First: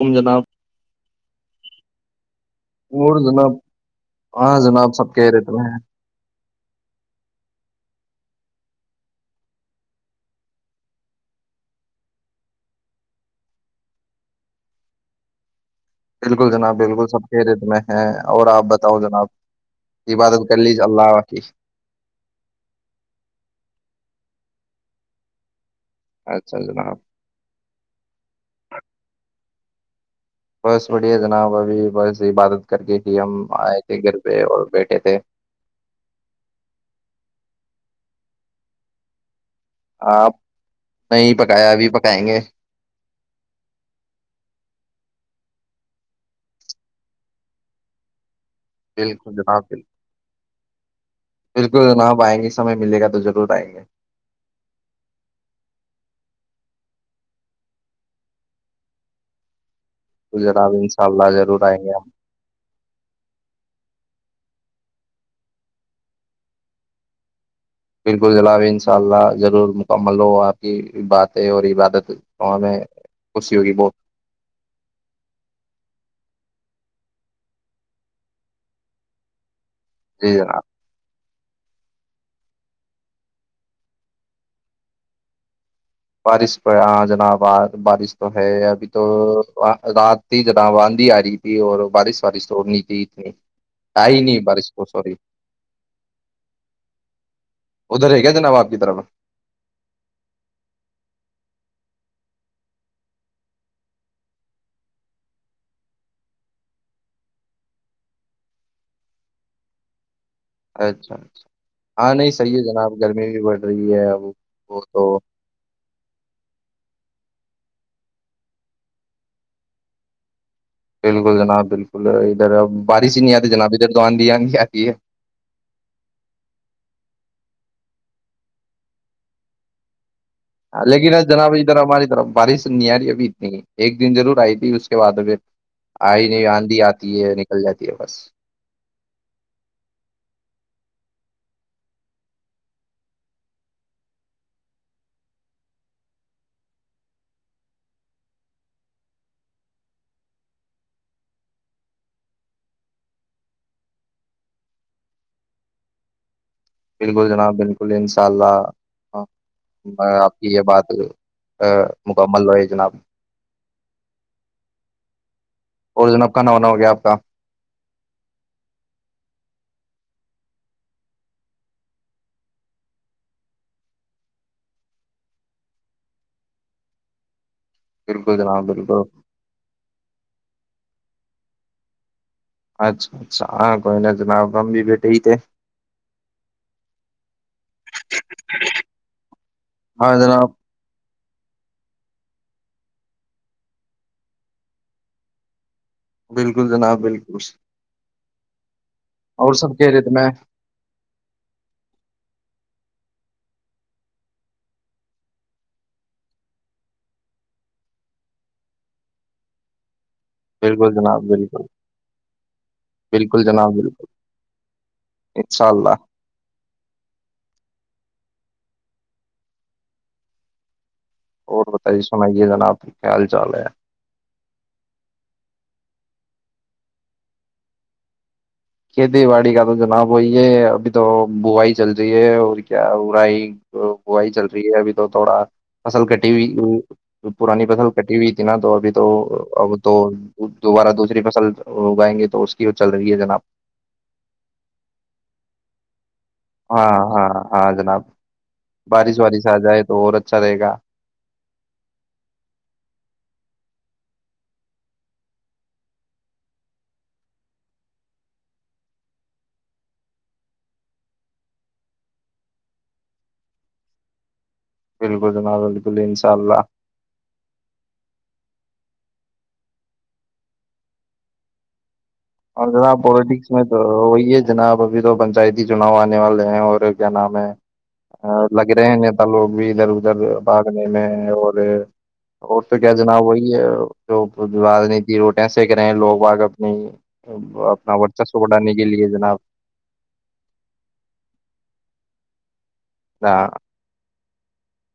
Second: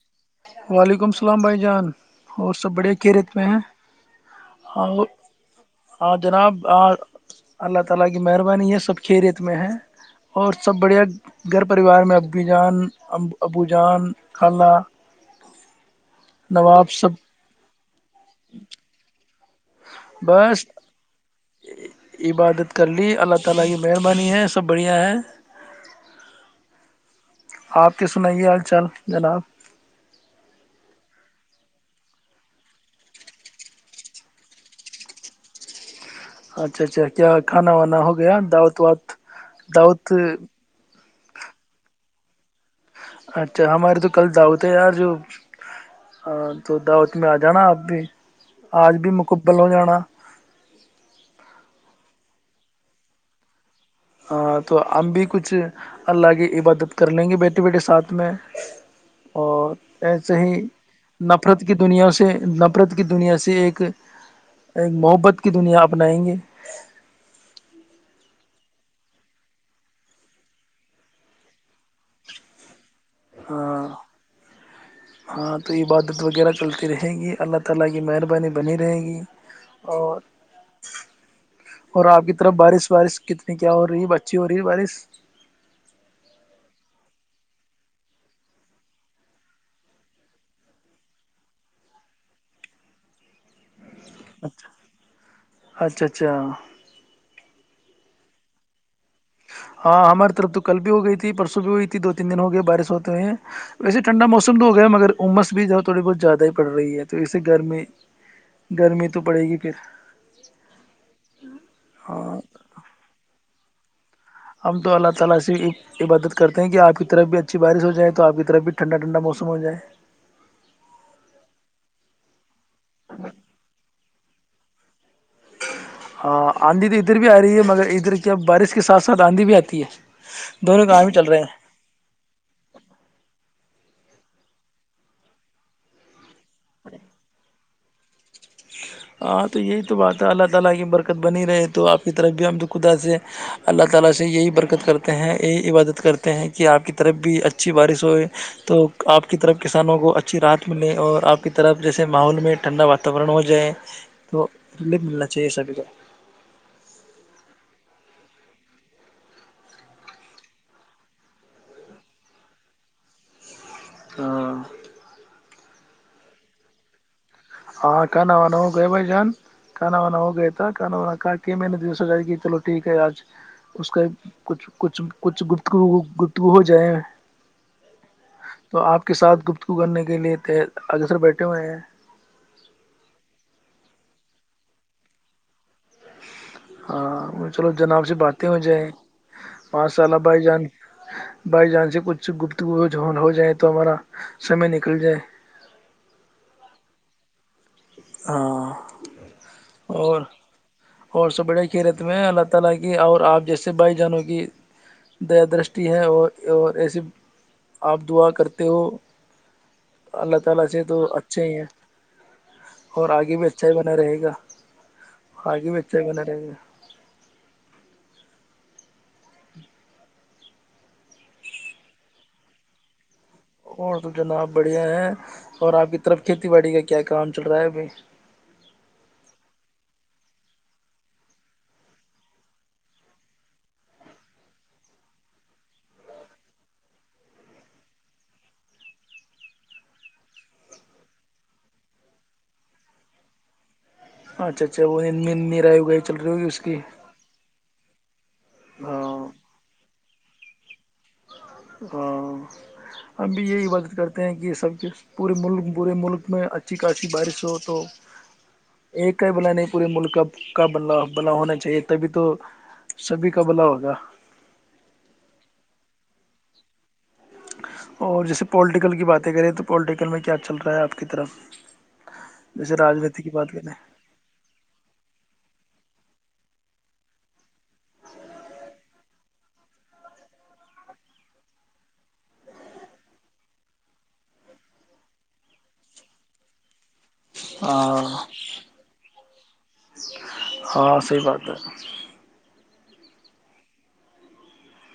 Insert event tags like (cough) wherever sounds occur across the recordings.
تم جناب وعلیکم اللام بھائی جان اور سب بڑھیا کی اور ریت میں جناب ہیں ہاں جناب سب کہہ رہے تمہیں ہاں جناب ہ اللہ (inaudible) بالکل جناب بالکل سب کے ریت میں ہے اور آبت ہو جا اپ عبادت کر لیجیے اللہ کی (unintelligible) سب بڑھیا ہے اچھا جناب آپ کے سنائیے حال چال جناب بس بڑیا جناب ابھی بس عبادت کر کےے کہ ہم آئے تھے گھر پہ اور بیٹھے تھے اچھا اچھا کیا کھانا وانا ہو گیا دعوت وت آاں نہیں پکایا ابھی پک پائیں گے اچھا ہمارے تو کل داوت ہے یار جو تو دعوت میں آ جانا آپ بھی آج ل بھی ن مکمل ہو جانا پلک نپ آئ گے سمے ملے گ توضرور آئیں گے ہاں تو ہم بھی کچھ اللہ کی عبادت کر لیں گے بیٹے بیٹے ساتھ میں اور ایسے بالکل ہی جناب ان شاء اللہ نفرت ضرور کی آئیں گے ہم دنیا سے نفرت کی دنیا سے ایک ایک محبت کی دنیا اپنائیں گے بالکل جناب ان شاء اللہ ضرور مکمل ہو آپ کی باتیں اور عبادت ہمیں خوشی ہوگی ہاں بہت ہاں تو یہ بات (unintelligible) جی جناب (unintelligible) اور آپ کی طرف بارش وارش کتنی کیا ہو رہی ہے اچھی ہو رہی ہے بارش (unintelligible) بارش پ ہاں جنا بارش تو ہے ابھی تو رات تھی جنا آندھی آ رہی تھی اور بارش وارش توڑنی تھی اتنی (unintelligible) تئی نہیں بڑس اچھا ب سوری (unintelligible) اچھا اچھا ادھر ہے کیا جناب آپ کی طرف (unintelligible) ہاں ہماری طرف تو کل بھی ہو گئی تھی پرسوں بھی ہوئی تھی دو تین دن ہو گئے بارش ہوتے ہو ہیں ویسے ٹھنڈا موسم تو ہو گیا مگر عمس بھی ج تھوڑی بہت زیادہ ہی پڑ رہی ہے تو وسے گرمی گرمی تو پڑے گی کہ (unintelligible) اچھا اچھا ہاں نہیں صحیح ہے جناب گرمی بھی بڑھ (unintelligible) رہی ہے (unintelligible) (unintelligible) تو اچھی بارش ہو جائے تو آپ کی طرف بھی ٹھنڈا ٹھنڈا موس ہو جائے (unintelligible) بالکل جناب بالکل (unintelligible) ا بارش ہی نہیں آتی جناب ادھر تو آ (unintelligible) بریانی کیا چ ہے (unintelligible) ہاں آندھی تو ادھر بھی آ رہی ہے مگر ادھر کیا بارش کے ساتھ ساتھ آندھی بھی آتی ہے (unintelligible) اں دونوں کام لیکن ہی چل رہے ہیں جناب ادھر ہماری طرف بارش نہیں آ رہی ابھی اتنی ہی (unintelligible) ایک دن ضرور آئی تھی اس کے بعد آئی (unintelligible) آدندھی آتی ہے (unintelligible) چل جاتی ہے بس (unintelligible) (unintelligible) ج تو رف ملنا چاہیے سبھی کو (unintelligible) بالکل جناب بالکل انشاء اللہ آپ کی یہ بات مکمل ہوی جناب (unintelligible) ہاں (unintelligible) اور جناب کہ نہ ہونا ہو گیا آپ کا (unintelligible) ہاں کھانا وانا ہو گیا بھائی جان کھانا وانا ہو گیا تھا کھانا وانا کہا کے میں نے د س جاری کی چلو ٹھیک ہے آج اس کا کچھ کچھ کچھ گتگو گفتگو ہو جائے (unintelligible) بالکل جناب تو بالکل آپ کے ساتھ گفتگو کرنے کے لیے (unintelligible) تو اگر سر بیٹھے ہوئے ہیں (unintelligible) اچھا اچھا ہاں کوئی ن جنا گم بھی بیٹے تھ (unintelligible) ہاں چلو جناب سے باتیں ہو جائیں پانچ ہاں سالہ بائی جناب جان بائی جان سے کچھ گپ (unintelligible) تو وہ ج ہو جائے تو ہمارا سمے نکل جائے (unintelligible) بالکل جناب بالکل ہاں (unintelligible) اور سب کے ریت اور میں (unintelligible) (unintelligible) بالکل جناب بالکل بالکل جناب بالکل (unintelligible) ان شاء بگی وچن اللہ (unintelligible) اور بتائیے سنائیے جنا آب (unintelligible) اور تو جناب بڑھیا ہے اور آپ کی (unintelligible) طرف کھیتی باڑی کا کیا کام چل رہا ہے ابھی (unintelligible) کھیتی باڑی کا تو جناب وہی ہے ابھی تو بووائی چل رہی ہے اور کیا برائی بوائی چل رہی ہے ابھی تو تھوڑا فصل کٹی ہوئی پرانی فصل کٹی ہوئی تھی نا تو ابھی تو اب تو دوبارہ دوسری فصل اگائیں گے تو اس کی چل رہی ہے جناب اچھا اچھا وہ نہیں رہی گئے چل رہی ہوگی اس کی ہاں ہاں ہاں جناب بارش ہاں وارش آ جائے تو اورھ چلے گا (unintelligible) ہاں ہمب بھی یہی بات کرتے ہیں کہ سب کے پورے ملک پورے ملک میں اچھی خاصی بارش ہو تو ایک کا ہی بھلا نہیں پورے ملک کا کا بلا بلا ہونا چاہیے تبھی تو سبھی کا بھلا ہوگا بالکل جناکل انشاء اللہ اور جیسے پولیٹیکل کی باتیں کریں تو پویٹیکل میں کیا چل رہا ہے آپ کی طرف اور جیسے جناب راجنیتی کی پالیٹکس بات میں کریں تو وہی ہے جناب ابھی تو پنچایت چناؤ آنے والے ہیں اور کیا نام ہے لگ رہے ہیں نیتا لوگ بھی ادھر ادھر بھاگنے میں اور اور تو کیا جناب وہی ہے جو رانیتی روٹیں سک رہے ہیں لوگ باگ اپنی ا اپنا ہاں ورچ (unintelligible) ہ س بڑانے کے لیے جناب ہاں صحیح بات ہے ہاں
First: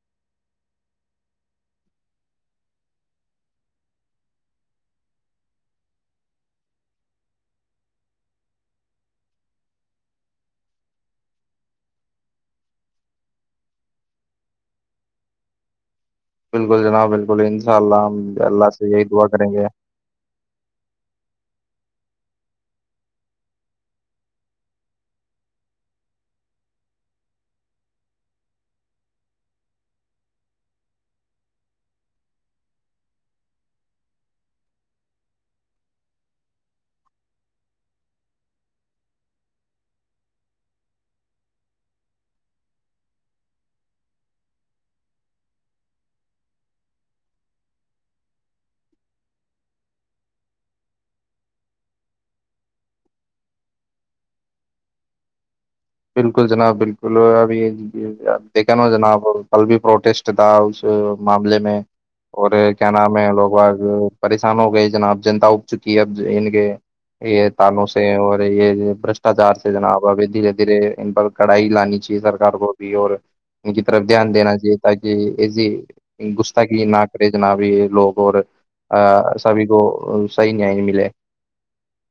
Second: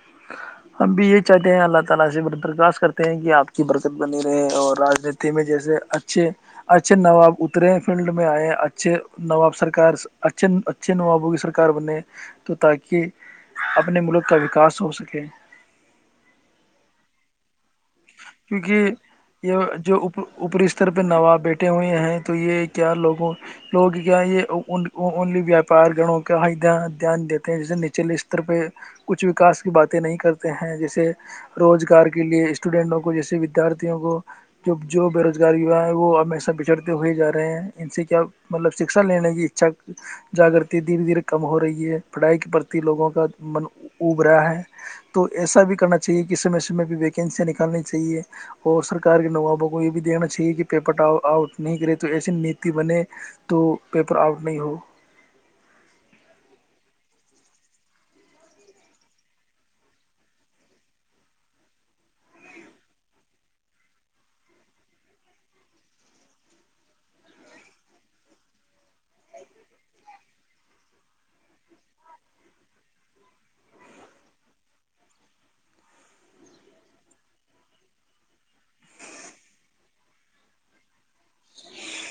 (unintelligible) سو سکے (inaudible) بالکل جناب بالکل اللہ ہم اللہ کیونکہ سے یہی دعا کریں گے یہ جو اوپری استر پہ نواب بیٹے ٹے ہوئے ہیں تو یہ کیا لوگوں لوگ کیا یہ الی ویاپار گنوں کا دھیان دیتے ہیں جیسے نچلے استر پہ کچھ وکاس کی باتیں نہیں کرتے ہیں جیسے روزگار کے لیے اسٹوڈینٹوں کو جیسے ودیارتھیوں کو جو جو بےروزگار یوا ہیں وہ ہمیشہ بچھڑتے ہوئے جا رہے ہیں ان سے کیا مطلب شکھا لینے کی اچھا جاگرتی دھیرے دھیرے کم ہو رہی ہے پڑھائی کے پرتی لوگوں کا من اب رہا ہے تو ایسا بھی کرنا چاہیے کہ سمے سمے بھی ویکینسیاں نکل کرنی چاہیے اور سرکار کے نوابوں کو یہ بھی دیکھنا چاہیے کہ پیپر آؤٹ نہیں کرے تو ایسی نیتی بنے تو پیپر آؤٹ نہیں ہو بالکل جناب بالکل ابھی یہ دیکھا نا جناب کل بھی پروٹیسٹ تھا اس معاملے میں اور کیا نام ہے لوگ بگ پریشان ہو گئی جناب جنتا اگ چکی ہے اب ان کے یہ تالوں سے اور یہ بشٹاچار سے جناب ابھی دے دھیرے ان پر کڑھائی لانی چاہیے سرار کو بھی اور ان کی طرف دھیان دینا چاہیے تاکہ ایسی گستا کیی نہ کرے ج نہ بھی لوگ اور سبھی کو صحیح ن ملے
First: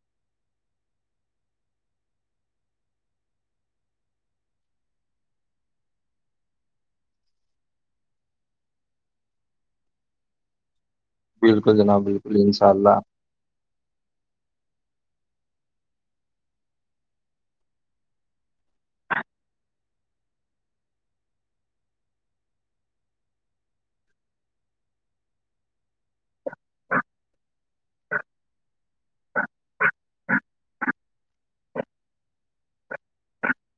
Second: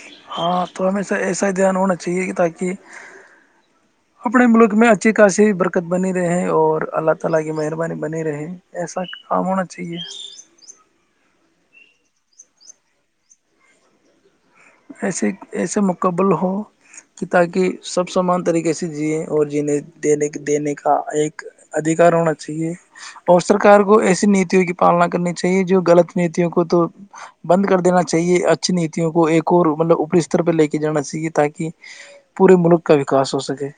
(unintelligible) بالکل جناب بالکل انشاء اللہ ایسے ایسے مکمل ہو کہ تاکہ سب سامان طریقے کسی جی اور جییں دینے دینے کا ایک ادھیکار ہونا چاہیے اور سرک کو ایسی نیتیوں کی پالنا کرنی چاہیے جو غلط نیتیوں کو تو بند کر دینا چاہیے اچھی نیتیوں کو ایک (unintelligible) کو مطلب اوپری استر پہ لے کے جانا چاہیے تاکہ پورے ملک کا وکاس ہو سکے (unintelligible)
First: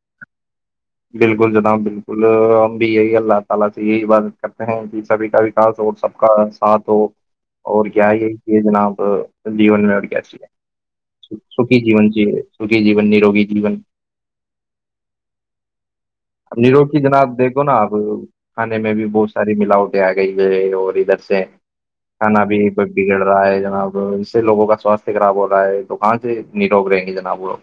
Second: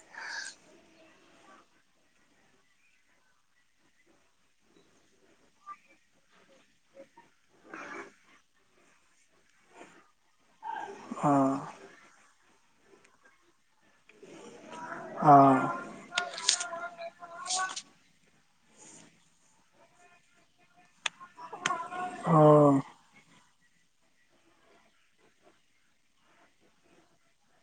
(unintelligible) سکی جین چ (inaudible) سکھی ہاں جیون نروگی جیون ہاں (unintelligible) اب نیرو کی جناب دیکھو نا اپ کھانے میں بھی بہت ساری ملاوٹیں آ گئی اور ادھر سے کھانا بھی یہ ہاں پ بگڑ رہا ہے جناب اس سے لوگوں کا سواستھ خراب ہو رہا ہے تو کہاں سے نروگ رہیں گے جناب وہ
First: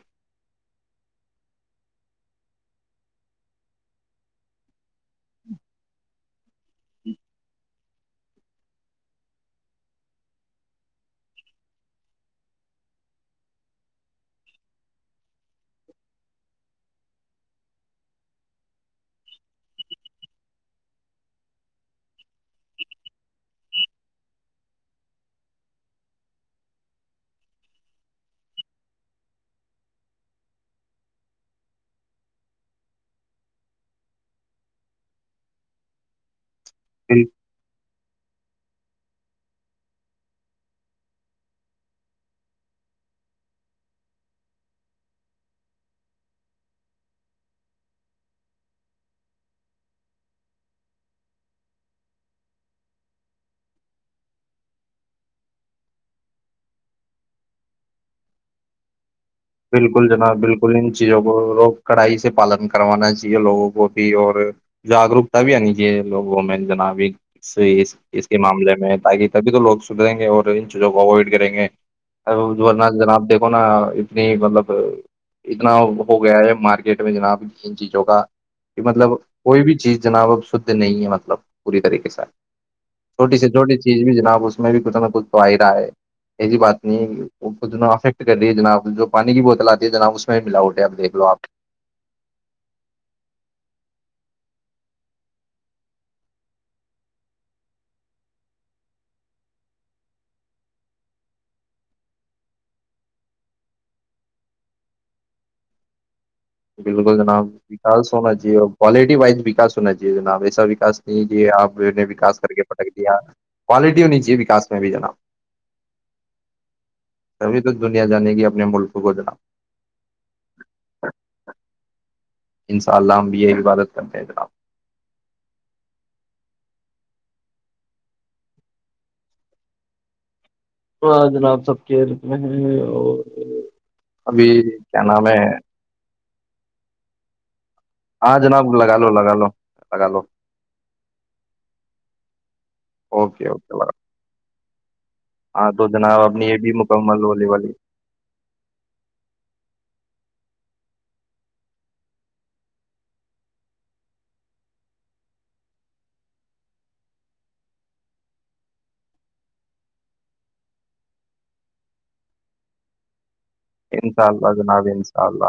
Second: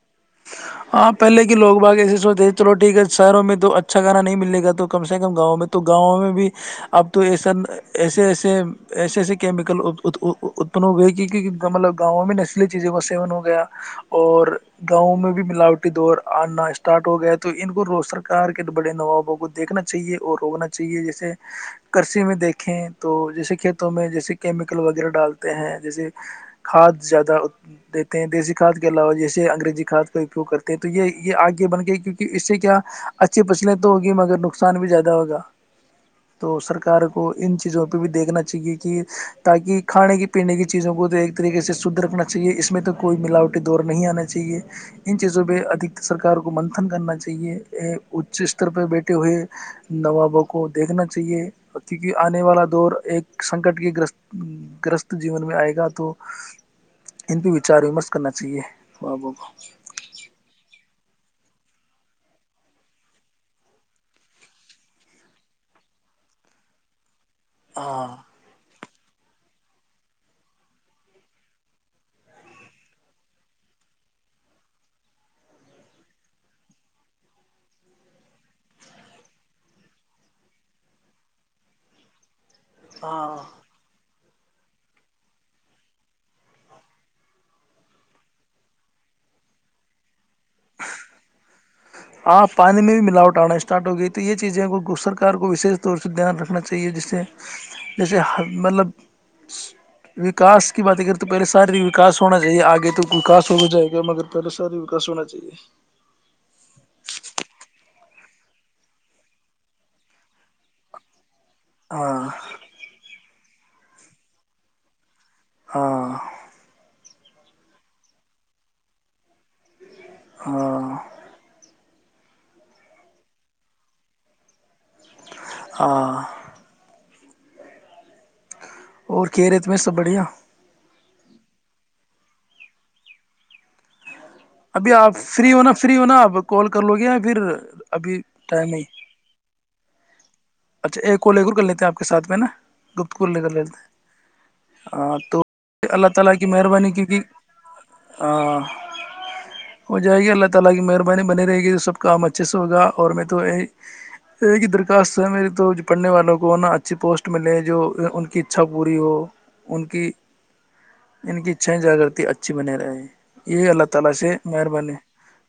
ہاں پہلے کے لوگ باگ ایسے سوچے چلو ٹھیک ہے شہروں میں تو اچھا گانا نہیں ملے گا تو کم سے کم گاؤں میں تو گاؤں میں بھی اب تو ایسا ایسے ایسے ایسے ایسے کیمیکل اتپن ہو گئے کیون مطلب گاؤں میں نسلی چیزوں کا سیون ہو گیا اور گاؤں میں بھی ملاوٹی دور آنا اسٹارٹ ہو گیا ہے تو ان کو رو سرکار کے بڑے نوابوں کو دیکھنا چاہیے اور روکنا چاہیے جیسے کرسیی میں دیکھیں تو جیسے کھیتوں میں جیسے کیمیکل وغیرہ ڈالتے ہیں جیسے کھاد زیادہ دیتے ہیں دیسی کھاد کے علاوہ جیسے انگریزی کھاد کو کرتے ہیں تو یہ یہ آگے بن گئے کیونکہ اس سے کیا اچھی فصلیں تو ہوگی مگر نقصان بھی زیادہ ہوگا (unintelligible) تو سرکار پھر کو ان چیزوں بھی دیکھنا چاہیے کہ تاکہ کھانے کی پینے کی چیزوں کو تو ایک طریقے سے شدھ رکھنا چاہیے اس میں تو کوئی ملاوٹی دور نہیں آنا چاہیے ان چیزوں پہ ادھ سرکار کو منتن کرنا چاہیے اچ استر پہ بیٹھے ہوئے نوابوں کو دیکھنا چاہیے کیونکہ آنے والا دور ایک سنکٹ کے گ گرست جیون میں آئے گا تو ان پہ وچار ومرش کرنا چاہیے نوابوں کو بالکل جناب بالکل ان چیزوں کو لوگ کڑائی سے پالن کروانا چاہیے لوگوں کو بھی اور جاگروکتا بھی آنی چاہیے لوگوں میں جناب ایک سی ہاں اس کے معاملے میں تاکہ تبھی تو لوگ سھریں گے اور ان چیزوں کو اوائڈ کریں گے اورنہ جنا آپ دیکھو نا اتنی مطلب اتنا ہو گیا ہے مارکیٹ میں جناب ان چیزوں کا کہ مطلب کوئی بھی چیز جناب اب شھ نہیں ہے مطلب پوری طریقے سے ہاں چھوٹی سے چھوٹی چیز بھی جناب اس میں بھی کچھ نہ کچھ تو آئ رہا ہے ایسی بات نہیں ہے وہ کھ ن افیکٹ کر رہی جناب جو پانی کی بوت آ ہےناب اس سے ہاں پانی میں بھی ملاوٹ آنا اسٹارٹ ہو گئی تو یہ چیزیں کو سرک کو وش طور سے دھیان رکھنا چاہیے جسے جیسے مطلب وکاس کی بات کریں تو پہلے شاریاس ہونا چاہیے آگے تو وکاس ہو جائے گا مگر پہل شاریا ہونا چاہیے (unintelligible) بالکل جناب وکس ہونا چاہیے اور کوالٹی وائز وکاس ہونا چاہیے جناب ایسا وکا نہیں یہ آپ نے ہاں وکاس کر کے پٹک دیا کوالٹی ہونی چاہے وکا میں بھی جناب ہاں ابھی توک دنیا جانے گی اپنے ملکوں کو جناب ہاں انشاء اللہ ہم بھی یہ عبادت کرتے ہیں جناب (unintelligible) اور کہ رےت میں سب بڑھیا ہ جناب سب کھیل میں ہیں اور ابھی کیا آپ نام ہے فری ہونا فری ہونا آپ کال کر لو گے پھر ابھی ہاں ٹائم جناب نہیں لگا لو لگا لو لگا لو اچھا ایک اورولے کر لیتے ہیں آپ کے ساتھ میں نا گپتگور لے اوکے کر لیتے اوکے ہیں (unintelligible) ہاں تو جناب بنے اپنی یہ بھی مکمل ہونے والی رہے گی تو سب کام اچھے سے ہوگا اور میں تو درخاست سر میری تو پڑھنے والوں کو نہا اچھی پوسٹ ملے جو ان کی اچھا پوری ہو ان کی ان کی اچھائیں جاگرتی اچھی بنے رہے (unintelligible) انشاء اللہ جناب انشاء اللہ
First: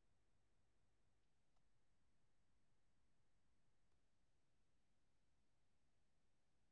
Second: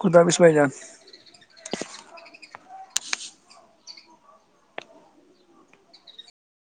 خدابس بھائی جان